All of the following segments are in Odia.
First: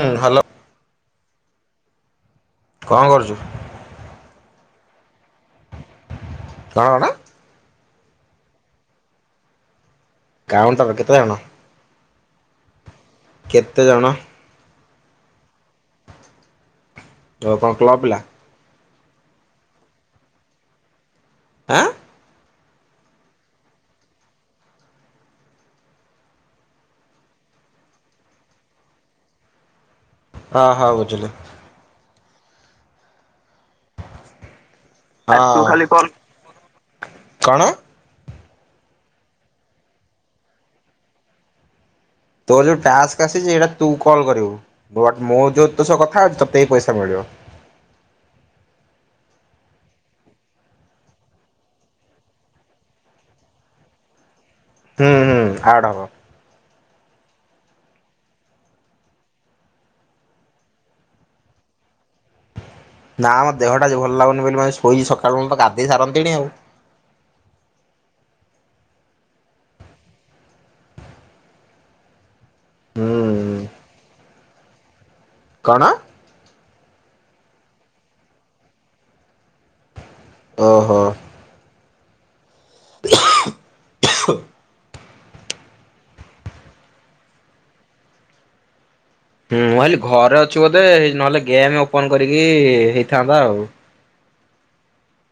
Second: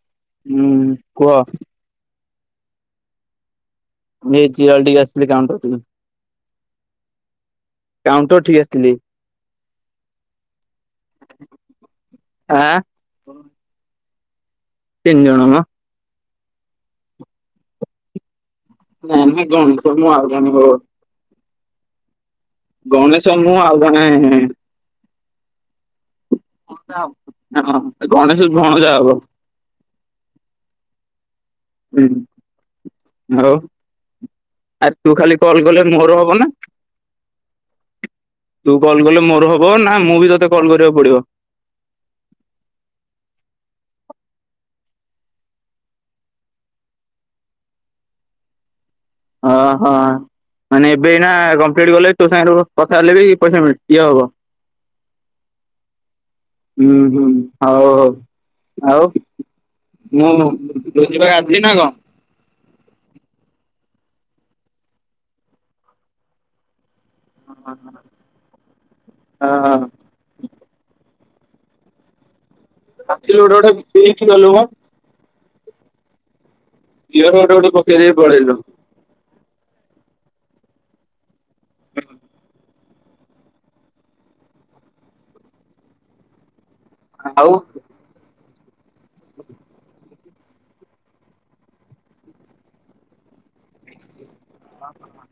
ହୁଁ ହ୍ୟାଲୋ ହୁଁ କୁହ। କଣ କରୁଛୁ? [unintelligible] [unintelligible] କାଉଣ୍ଟର୍ ଟିକେ। କଣ କଣ କାଉଣ୍ଟର୍ ଠି ଆସିଥିଲି। କାଉଣ୍ଟର କେତେ ଜଣ? ଆଁ! କେତେ ଜଣ? ତିନି ଜଣ ମ। ଓ କଣ କ୍ଲବ ପିଲା? ନାଇଁ ଆମେ [unintelligible] ଆଁ! ଗଣେଶ ମୁଁ ଆଉ ଜଣେ [unintelligible] ଗଣେଶ ଭଣଜା ହବ। ଅ ହଉ ବୁଝିଲି। ହୁଁ। ହଲୋ ଆରେ ତୁ ଖାଲି କଲ୍ କଲେ ହଁ ମୋର ହବ ନା? କଣ ତୁ କଲ୍ କଲେ ମୋର ହବ ନା ମୁଁ ବି ତତେ କଲ୍ କରିବାକୁ ପଡିବ? ତୋର ଯୋଉ ଟାକ୍ସ୍ ଆସିଛି ସେଇଟା ତୁ କଲ କରିବୁ ବଟ୍ ମୁଁ ଯୋଉ ତୋ କଥା ଅଛି ତତେ ପଇସା ହି ମିଳିବ। ଅ ହଁ ମାନେ ଏବେ ଏଇନା କମ୍ପ୍ଲିଟ କଲେ ବି ତୋ ସାଙ୍ଗରେ କଥା ହେଲେ ବି ପଇସା ମି ଇଏ ହବ! ହୁଁ ହୁଁ ଆଡ୍ ହବ। ହୁଁ ହୁଁ ହଉ ହଉ ଆଉ ମୁଁ [unintelligible] ଆଜି ନା କଣ? ନା ମୋ ଦେହଟା ଆଜି ଭଲ ଲାଗୁନି ବୋଲି ମୁଁ ଆଜି ଶୋଇଚି ସକାଳୁ ନ ହେଲେ ତ ଗାଧେଇ ସାରନ୍ତିଣି ଆଉ। ହ ହଁ। ହୁଁ [unintelligible] [unintelligible] ନୁହଁ। କଣ? ଇଅରବଡ୍ ଗୋଟେ ପକେଇ ଦେଇକି ପଳେଇଲୁ। ଓହୋ। [inaudible] ଆଉ? ହୁଁ ମୁଁ ଭାବିଲି ଘରେ ଅ ଛି ବୋଧେ ନହେଲେ ଗେମ୍ ଓପନ କରିକି ହେଇଥାନ୍ତା ଆଉ।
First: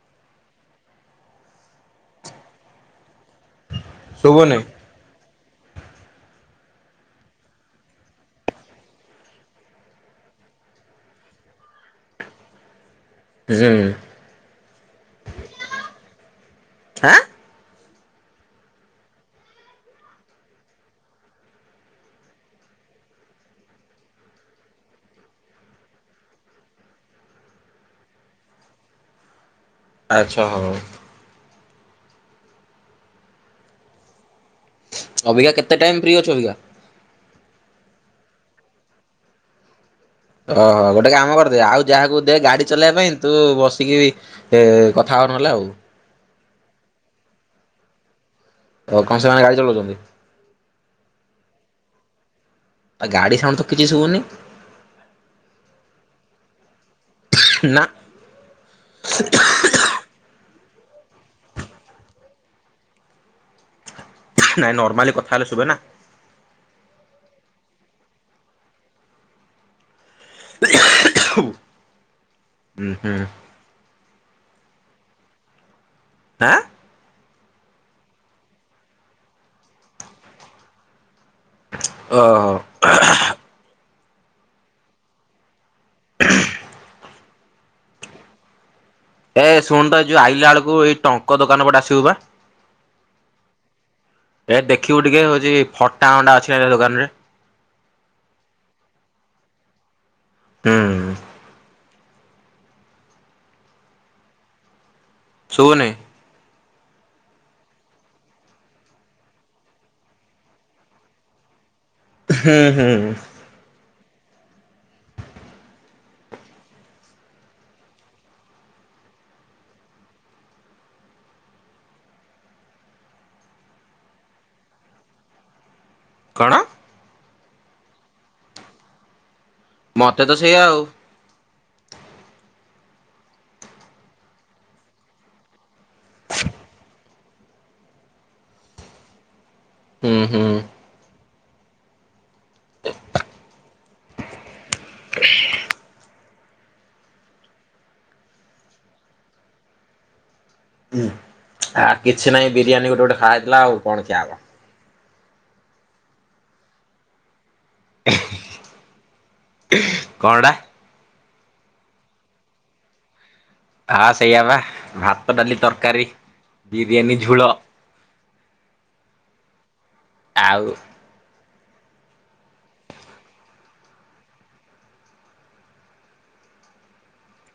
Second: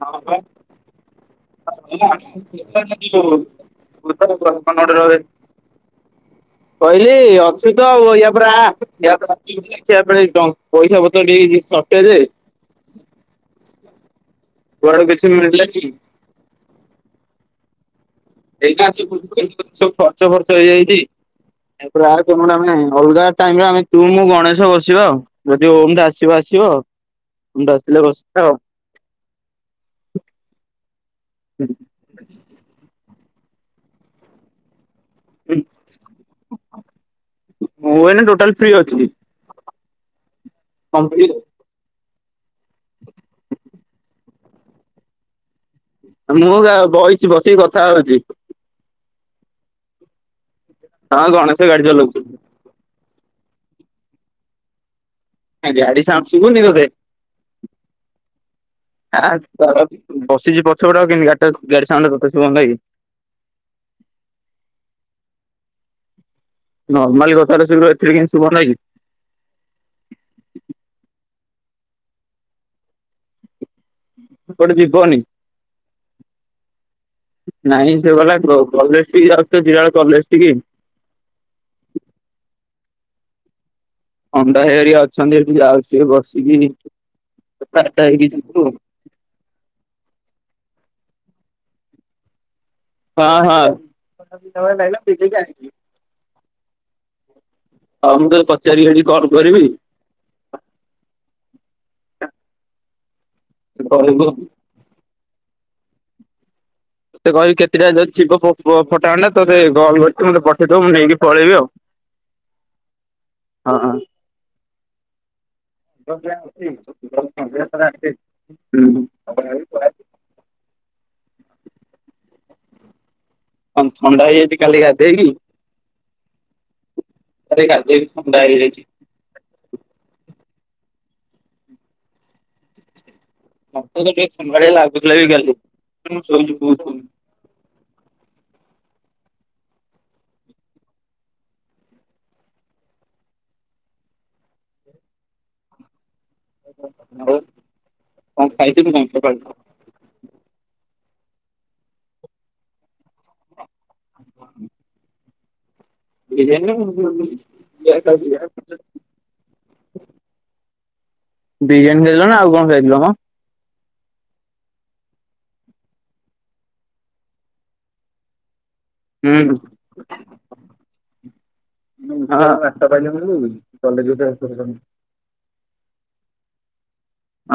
ହଁ ବା [inaudible] [unintelligible] ଶୁଭୁନି କହିଲି ଅଛୁ ତ ଆଉ ଇଆ ପରେ ଆ [unintelligible] ପଇସା ପତ୍ର ଟିକେ ହି ଶୋର୍ଟେଜ। ହୁଁ। ତୋ ଆଡୁ କିଛି ମିିଳିଲା କି? ଆଁ ଏଇଟା ହଉଚି [unintelligible] ଗଛ ଫଚ ହେଇଯାଇଛି [unintelligible] ଆମେ ଅଲଗା ଟାଇମ୍ ରେ ତୁ ମୁଁ ଗଣେଶ ବସିବା ଆଉ ଯଦି ଓମ୍ ଟା ଆସିବ ଆସିବ ଓମ୍ ଟା ଆସିଲେ ବସିବା ଆଉ। ଆଚ୍ଛା ହଉ। [inaudible] ଅବିକା କେତେ ଟାଇମ ଫ୍ରି ଅଛି ଅବିକା? ମୁଁ ଏନା ଟୋଟାଲ୍ ଫ୍ରି ଅଛି। ଓହୋ ଗୋଟେ କମ୍ପ୍ଲିଟ କାମ କରିଦେ ଆଉ ଯାହାକୁ ଦେ ଗାଡି ଚଲେଇବା ପାଇଁ ତୁ ବସିକି ଏ କଥା ହ ନହେଲେ ଆଉ ମୁଁ ବଇଚି ବସିକି କଥା ହଉଚି। ଓ କଣ ସେମାନେ ଗାଡି ଚଲଉଛନ୍ତି? ହଁ ଗଣେଶ ଗାଡି ଚଲଉଛି। ଗାଡି ସାଉଣ୍ଡ ତ କିଛି ଶୁଭୁନି ଗାଡି ସାଉଣ୍ଡ ଶୁଭୁନି ତତେ? ନା ଆଁ ତ ବସିଯିବ ଛୋଟ କେ କାଟ ଗାଡି ସାଉଣ୍ଡ ଟା ତତେ ଶୁଭନ୍ତାକି ନାଇଁ ନର୍ମାଲି କଥା ହେଲେ ଶୁଭେ ନା ନର୍ମଲ୍ କଥାଟା ଏଇଥିରେ କେମିତି ସୁଭାନ୍ତ କି [unintelligible] ହୁଁ ହୁଁ କୁଆଡେ ଯିବନି ଆଁ ନାଇଁ ସେ ଗଲା କଲେଜ ଟ ଯାଉଛଡ କଲେଜ ଠିକୀ ଓ ଅଣ୍ଡା ହାଇ ହେରିକା ଅଛନ୍ତି ଏଠୁ ଯାଉସ ବସିକି କଥାହେଇକି ଯିବୁ। ଏ ଶୁଣନ୍ତ ତ ଏଇ ଯୋଉ ଆଇଲା ବେଳକୁ ଏଇ ଟଙ୍କ ଦୋକାନ ପଟେ ଆସିବୁ ବା ହଁ ହଁ। ଏ ଦେଖିବୁ ଟିକେ ହଉଛି ଫଟା ଅଣ୍ଡା ଅଛି ଦୋକାନ ରେ ହଉ ମୁଁ ତତେ ପଚାରିକି କଲ୍ କରିବି ହୁଁ କହିବୁ ଆଉ। ଶୁଭୁନି ତୋତେ କହିବି କେତେଟା ଯଦି ଥିବ ଫଟା ଫ ଆଣ୍ଡ ତୋତେ କଲ୍ କରି ମତେ ପଠେଇଦବ ମୁଁ ନେଇକି ପଳେଇବି ଆଉ। ହୁଁ ହୁଁ। ହଁ ହଁ। [inaudible] ହ ଥଣ୍ଡା ହେଇଯାଇଛି କାଲି ଗାଧେଇକି କଣ? ଆରେ ଗାଧେଇକି ଥଣ୍ଡା ହେଇଯାଇଛି। ମତେ ତ ସେଇଆା ଆଉ ମତେ ଟିକିଏ ଥଣ୍ଡଳିଆ ଲାଗୁଥିଲା ବି କାଲି ମୁ ସୋଇଚି ବହୁତ୍ ସମୟ। ହୁଁ ହୁଁ। [inaudible] [inaudible] ହ କ ଖାଇଚୁ ତୁ କଣ ସକାଳୁ? ହୁଁ ଆ କିଛି ନାହିଁ ବିରିୟାନୀ ଗୋଟେ ଗୋଟେ ଖା ହେଇଥିଲା ଆଉ କଣ ଖିଆହବ? ବିରିଆନି ନା [unintelligible] [unintelligible] କଣଟା? ବିରିୟାନୀ ଖାଇଲ ନା ଆଉ କଣ ଖାଇଥିଲ ମ? ହଁ ସେଇଆା ବା ଭାତ ଡାଲି ତରକାରୀ ବିରିୟାନୀ ଝୋଳ ହୁଁ ହୁଁ। ହଁ ବାଟ ପାଇଲୁନି କି କଲେଜ ରେ ଥାଇ କି କଲ କଲୁନି?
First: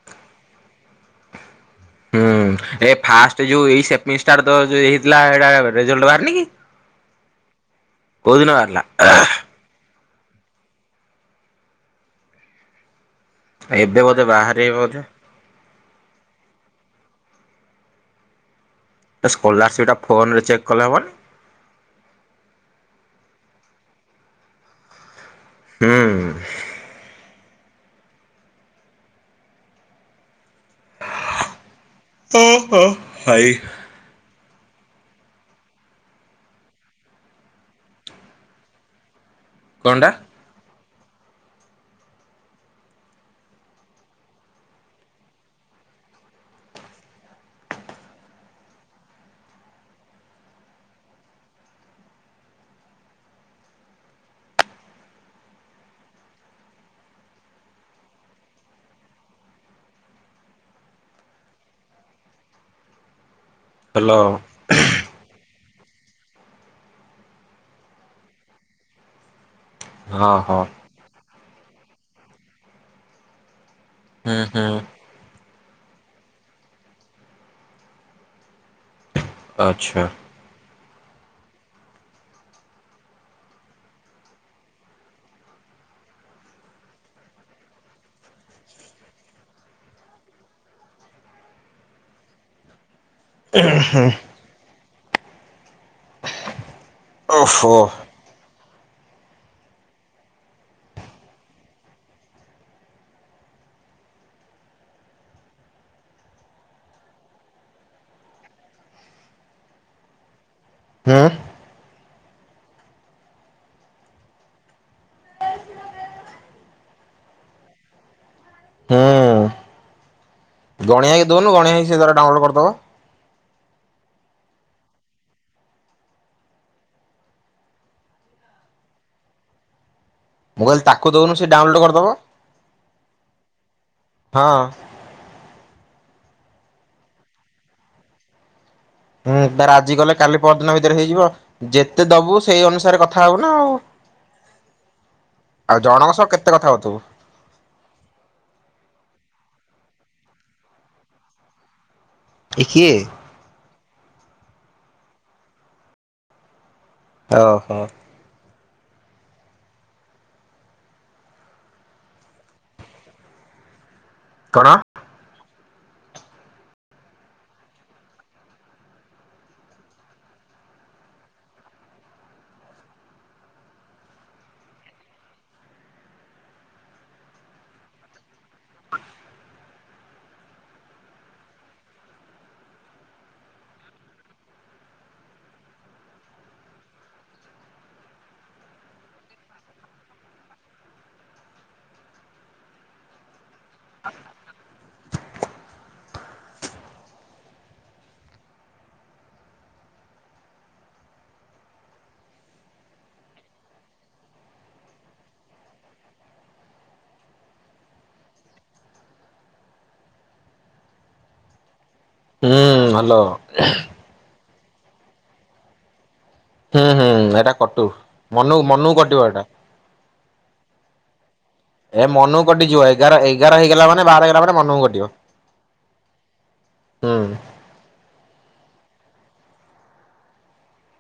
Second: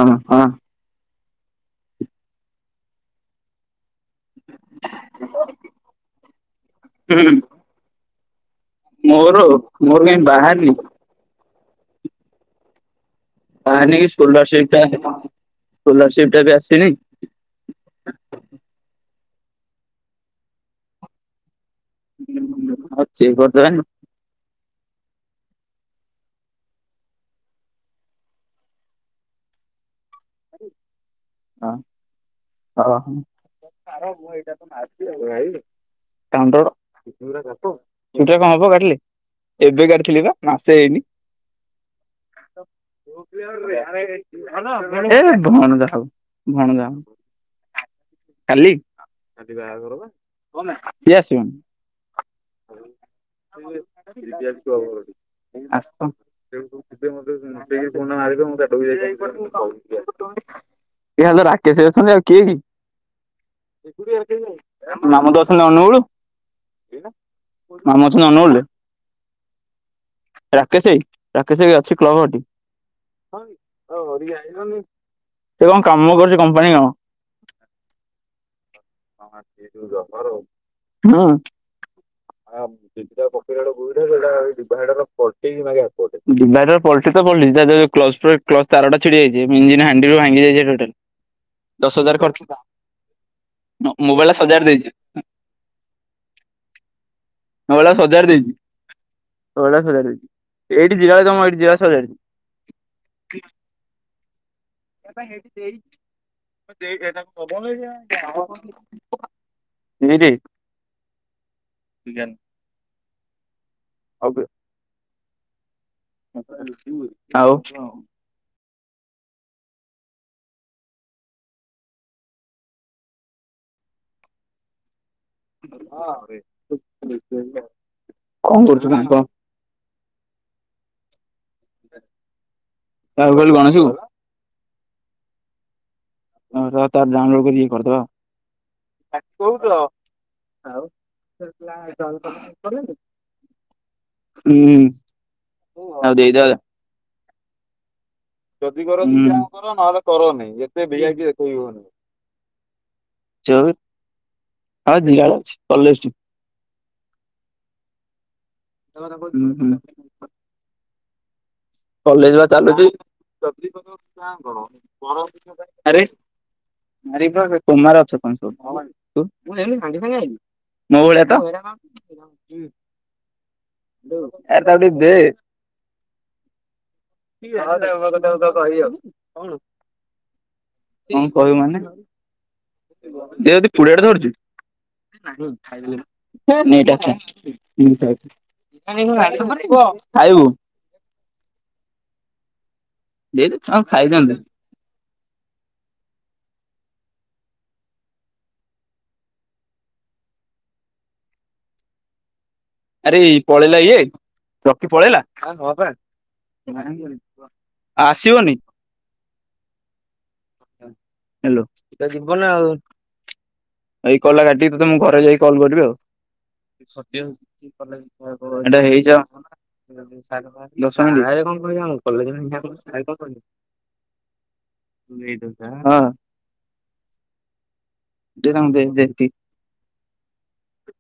ହଁ ହଁ। ହୁଁ ଏ ଫାଷ୍ଟ ଯୋଉ ଏଇ ସେ ଇଷ୍ଟାନ ହେଇଥିଲା ଏଇଟା ରେଜଲ୍ଟ ବାହାରନି କି? [unintelligible] ମୋର ମୋ- [inaudible] ବାହାରିନି। ବାହାରିନି ଏବେ କି ବୋଧେ ସୋଲାର ବାହାରିବ ସ୍କିପି ବୋଧେ ପାଇଁ କୋଲରସିପ ଟା ବି ଆସିନି। ସ୍କୋଲାରସିପ ଟା ଫୋନରେ ଚେକ୍ କଲେ ହବନି? [unintelligible] ହୁଁ। ହଁ। ଓ ହୋ ଓହୋ ଭାଇ [inaudible] [inaudible] ହବ କାଟିଲେ। ଏବେ କଣଟା କାଟିଥିଲି ପା ମାସେ ହେଇନି। [unintelligible] କାଲି [inaudible] ରାକେଶ ଅଛନ୍ତି। ହ୍ୟାଲୋ [unintelligible] [unintelligible] [unintelligible] ହଁ ହଁ। ରାକେଶ ଭାଇ ରାକେଶ ଅଛି କ୍ଳବ ଘଟି ହୁଁ ହୁଁ [unintelligible] ସେ କଣ କାମ କରୁଛି କମ୍ପାନୀ କାମ। ଆଚ୍ଛା। [unintelligible] ହଁ। [inaudible] କ୍ଲଚ୍ ତାର ଟା ଛିଡିଯାଇଛି। [inaudible] ମୋବାଇଲ ଟା ସଜାଡି ଦେଇଛି। [unintelligible] ମୋବାଇଲ ଟା ସଜାଡି ଦେଇଛି। [unintelligible] ହୁଁ। [inaudible] [unintelligible] ଆଉ। ହୁଁ। ଗଣିଆ ଭାଇକ ଦଉନୁ ଗଣିଆ ଭାଇ ସେ ତାର ଡାଉନଲୋଡ କରିଦବ। କଣ କରୁଛୁ [inaudible] କହ। ମୁଁ କହିଲି ତାକୁ ଦଉନୁ। ସେ ଡାଉନଲୋଡ଼ କାହାକୁ କହିଲୁ ଗଣେଶକୁ କରିଦବ ହଁ। ହୋଉ ରହ ତାର ଡାଉନଲୋଡ କରିକି କରିଦବା। ହୁଁ ତାର ଆଜି ଗଲେ କାଲି ପର ଦିନ ଭିତରେ ହେଇଯିବ ଯେତେ ଦବୁ ସେଇ ଅନୁସାରେ କଥା ହବ ନା ଆଉ ହୁଁ ଆଉ ଜଣଙ୍କ ସହ କେତେ କଥା ହଉଥିବୁ। ଯଦି କର [inaudible] କର ନହେଲେ କରନି ଏତେ ଭି ଆଇ ପି ଦେଖେଇ ହୁଅନି। ଇଏ କିଏ। ହଁ [inaudible] ଅଛି କଲେଜ ଟି ହ ହୋ। ହୁଁ ହୁଁ। କଲେଜ ବା ଚାଲୁଛି। [inaudible] କଣ? ଆରେ [inaudible] କୁମାର ଅଛ କଣ ସବୁ [unintelligible] ମୋ ଭଳିଆ ତ ଆରେ ତାକୁ ଟିକେ ଦେ କଣ କହିବୁ ମାନେ ଦେ ଯଦି ପୁଆଡେ ଧରିଛୁ। [inaudible] ଦେଇ ଦେ ଛୁଆ କୁ ଖାଇ ଦିଅନ୍ତୁ। ଆରେ ପଳେଇଲା ଇଏ ରକି ପଳେଇଲା ଆଉ ଆସିବନି ହାଲୋ [inaudible] ଯିବନା ଆଉ ହଁ ହ୍ୟାଲୋ। କଲ ଟା କାଟିକି ତ ତମ ଘରେ ଯାଇକି କଲ୍ କରିବି ଆଉ। ହୁଁ ହୁଁ ସତ୍ୟ ଏଇଟା କଟୁ। ମନୁ ଏଇଟା ମନୁକୁ କଟିବ ହେଇଯାଉ। ଏଟା। ଦଶ ମିନିଟ ଭାଇ ର କଣ ଏ ମନକୁ କଟିଯିବ ଏଗାର ଏଗାର ହେଇଗଲା ମାନେ ବାର ହେଇଗଲା ମାନେ ମନକୁ କଟିବ ହୁଁ। ଦେ ତାଙ୍କୁ [inaudible]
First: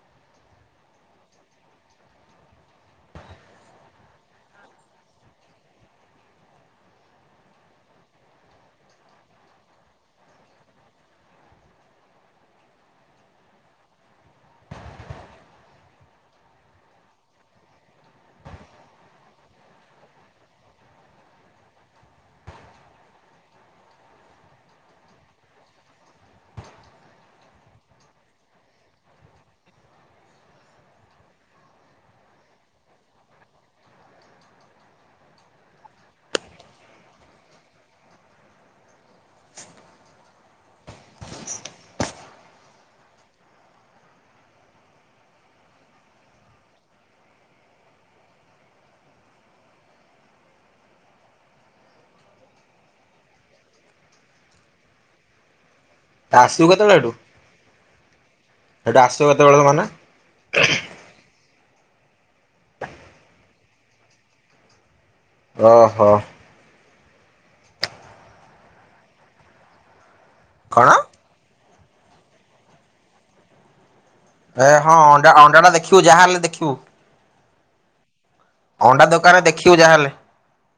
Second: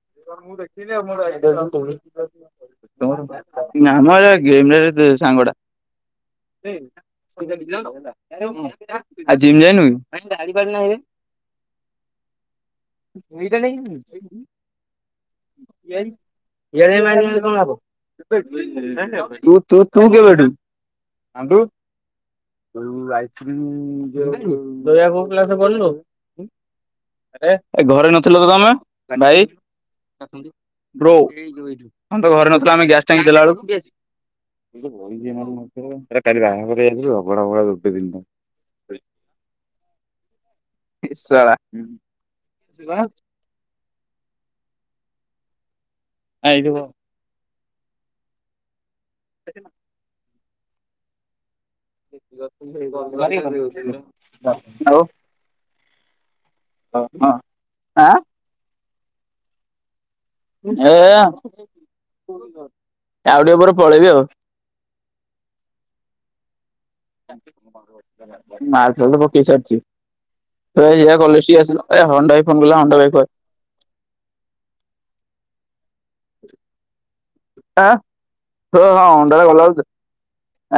[unintelligible] ଆମ ସାଙ୍ଗ ଟା ଆଉ ଜିମ ଯାଇନୁ କି। [inaudible] [unintelligible] ଏଁ ଘରେ ନଥିଲ ତ ତମେ ଭାଇ। ବ୍ରୋ ତମେ ତ ଘରେ ନଥିଲ ଆମେ ଗ୍ୟାସ ଟାଙ୍କି ଦେଲା ବେଳକୁ [inaudible] ଶଳା ଆଁ ଏଇଠି ବ। [inaudible] [unintelligible] ଆ ଆସିବୁ କେତେବେଳେ ଏଠୁ। ହଁ ଆଁ ସେଠୁ ଆସିବ କେତେବେଳେ ତ ମାନେ ଏଁ ଆଉ ଟିକେ ପରେ ପଳେଇବି ଆଉ। ଓ ହୋ। ମାର୍ବଲ ପକେଇ ସାରିଛି। [inaudible] କଣ? କଲେଜ ଠିକି ଆସିଲ। ଏ ହଣ୍ଡାଇ ଫୋନ୍ କଲା ହଣ୍ଡା ଭାଇ କ ଏ ହଁ ଅଣ୍ଡା ଅଣ୍ଡା ନା ଦେଖ ଦେଖିବୁ ଯାହା ହେଲେ ଦେଖିବୁ। [inaudible] ହଁ ହଁ ଅଣ୍ଡା ଦୋକାନରେ ଅଣ୍ଡାାରୋ ଗଲା ଦେଖିବୁ ବବେଳ ଯାହାହେଲେ।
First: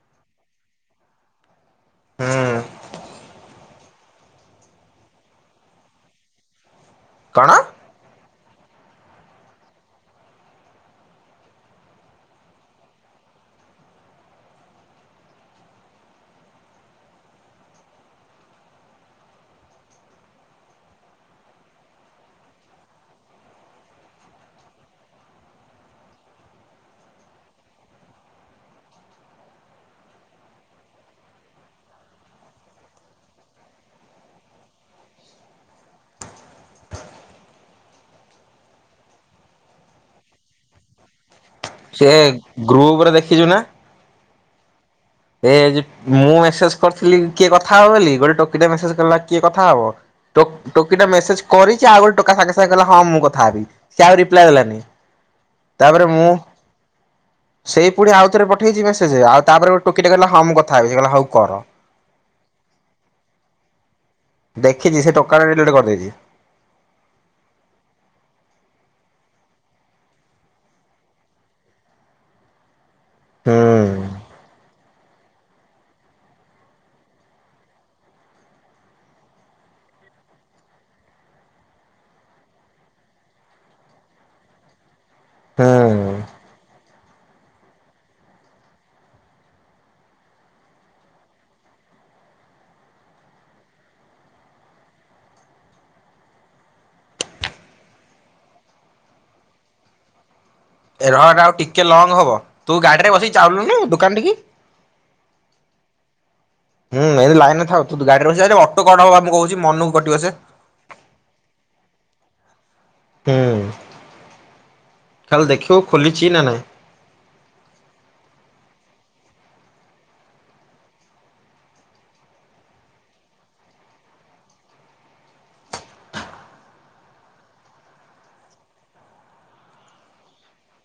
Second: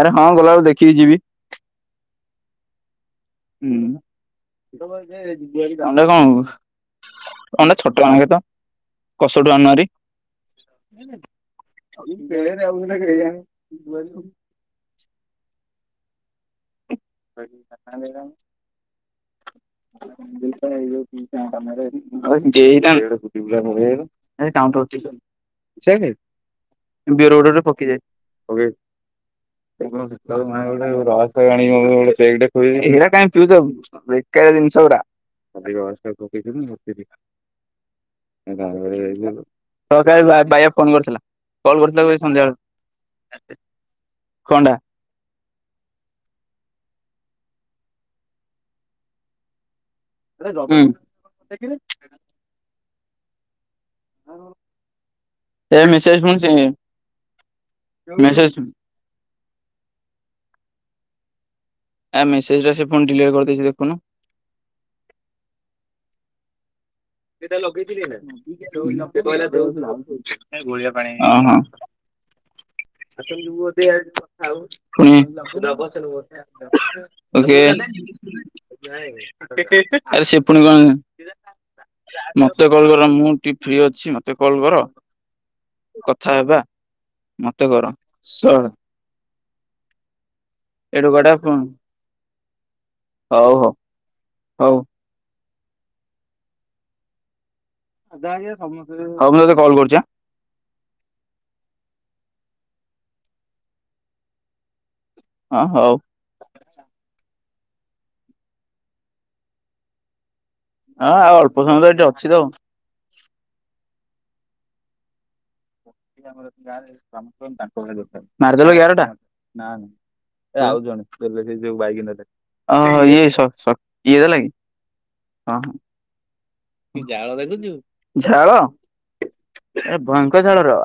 ଆରେ ହଁ ଗଲାବେଳୁ ଦେଖିକି ଯିବି। ହୁଁ ହୁଁ। [unintelligible] କଣ? ଅନେ ଛୋଟ ମକ ତ କସଠୁ ଆଣାରେଳେରେ ଆ [inaudible] [unintelligible] ଷ ଗ ସକାଳେ ଫ କରିୁଥିଲା [inaudible] ସେ ଗ୍ରୁପରେ ଦେଖିଛୁ ନା କଣ ଏ ମୁଁ ମେସେଜ କରିଥିଲି କିଏ କଥା ହବ ବୋଲିି ଗୋ ଟକି ମେଜ୍ କରଲା କିଏ କଥା ହବ ଟା ହୁଁ ଟୋକି ଟା ମେସେଜ କରିଛି ଆଉ ଗୋ ଟୋକା ସାଙ୍ଗେ ସାଙ୍ଗେ କଲା ହଁ ମୁଁ କଥା ହେବି ସେ ଆଉ ରିପ୍ଲାଏ ଦେଲାନି ଏ ତାପରେ ମେସେଜ ମୁଁ ପୁଣି ସେ ସେଇ ପୁଣି ଆଉଥରେ ମେସେଜ ପଠେଇଛି ମେସେଜ ଆଉ ତାପରେ ଗୋଟେ ଟୋକିଟ କିଲ ହ କଥା ସେହ ହଉ କର ଆ ମେସେଜ ଟା ସେ ଫୋନ ଡିଲିଭାର କରିଦେଇଛି ଦେଖୁନୁ ଦେଖିଛି ସେ ଟୋକାଟା [unintelligible] ସେଟ ଲଗେଇଥିଲେ ଗଳିଆ ପାଣି [inaudible] ଆଉ ତମେ ହୁଁ ଲୁ ଦେ ଆଉ କଥା ହଉ [inaudible] ପୁଣି ଓକେ ଆରେ ସେ ପୁଣି କଣ ମତେ କଲ କର ମୁଁ ଟିକେ ଫ୍ରି ଅଛି ମତେ କଲ କର ହୁଁ। କଥା ହେବା ମତେ କର ଶଳ ଏଡୁ ଗଟାୁ [inaudible] ହଉ ହଉ ହଉ ସ୍ତେ ସମସ୍ତେତେ କଲ୍ କରୁଛ [inaudible] ରହ ଟା ଆଉ ଟିକେ ଲଙ୍ଗ ହବ ତୁ ଗାଡିରେ ବସିକି ଚାଲଲୁୁ ଦୋକାନ ଟିକ ହଁ ହଉ ହୁଁ ଏ ଲାଇନ ତ ଗାଡିରେ ର ଅଟୋ କ ହବା ମୁଁ କହୁଛି ମନକୁ କଟିବ ସେ ହଁ ଆଉ ଅଳ୍ପ ସମୟ ତ ଏଠି ଅଛି ତ ଖଲ ଦେଖିଓ [inaudible] ମଙ୍କ ନାରଦେଲ ଗର ଟା [inaudible] ନା ନାଇଁ ଆଉ ଜଣେ ଦେଲେ ସେ ଯାଇକ ନଲେ ଇଏ ଇଏ ଦେଲା କି ହ [inaudible] ଝାଳ ଦେଖୁଛୁ ଝାଳ ଭୟଙ୍କର ଝାଳ ର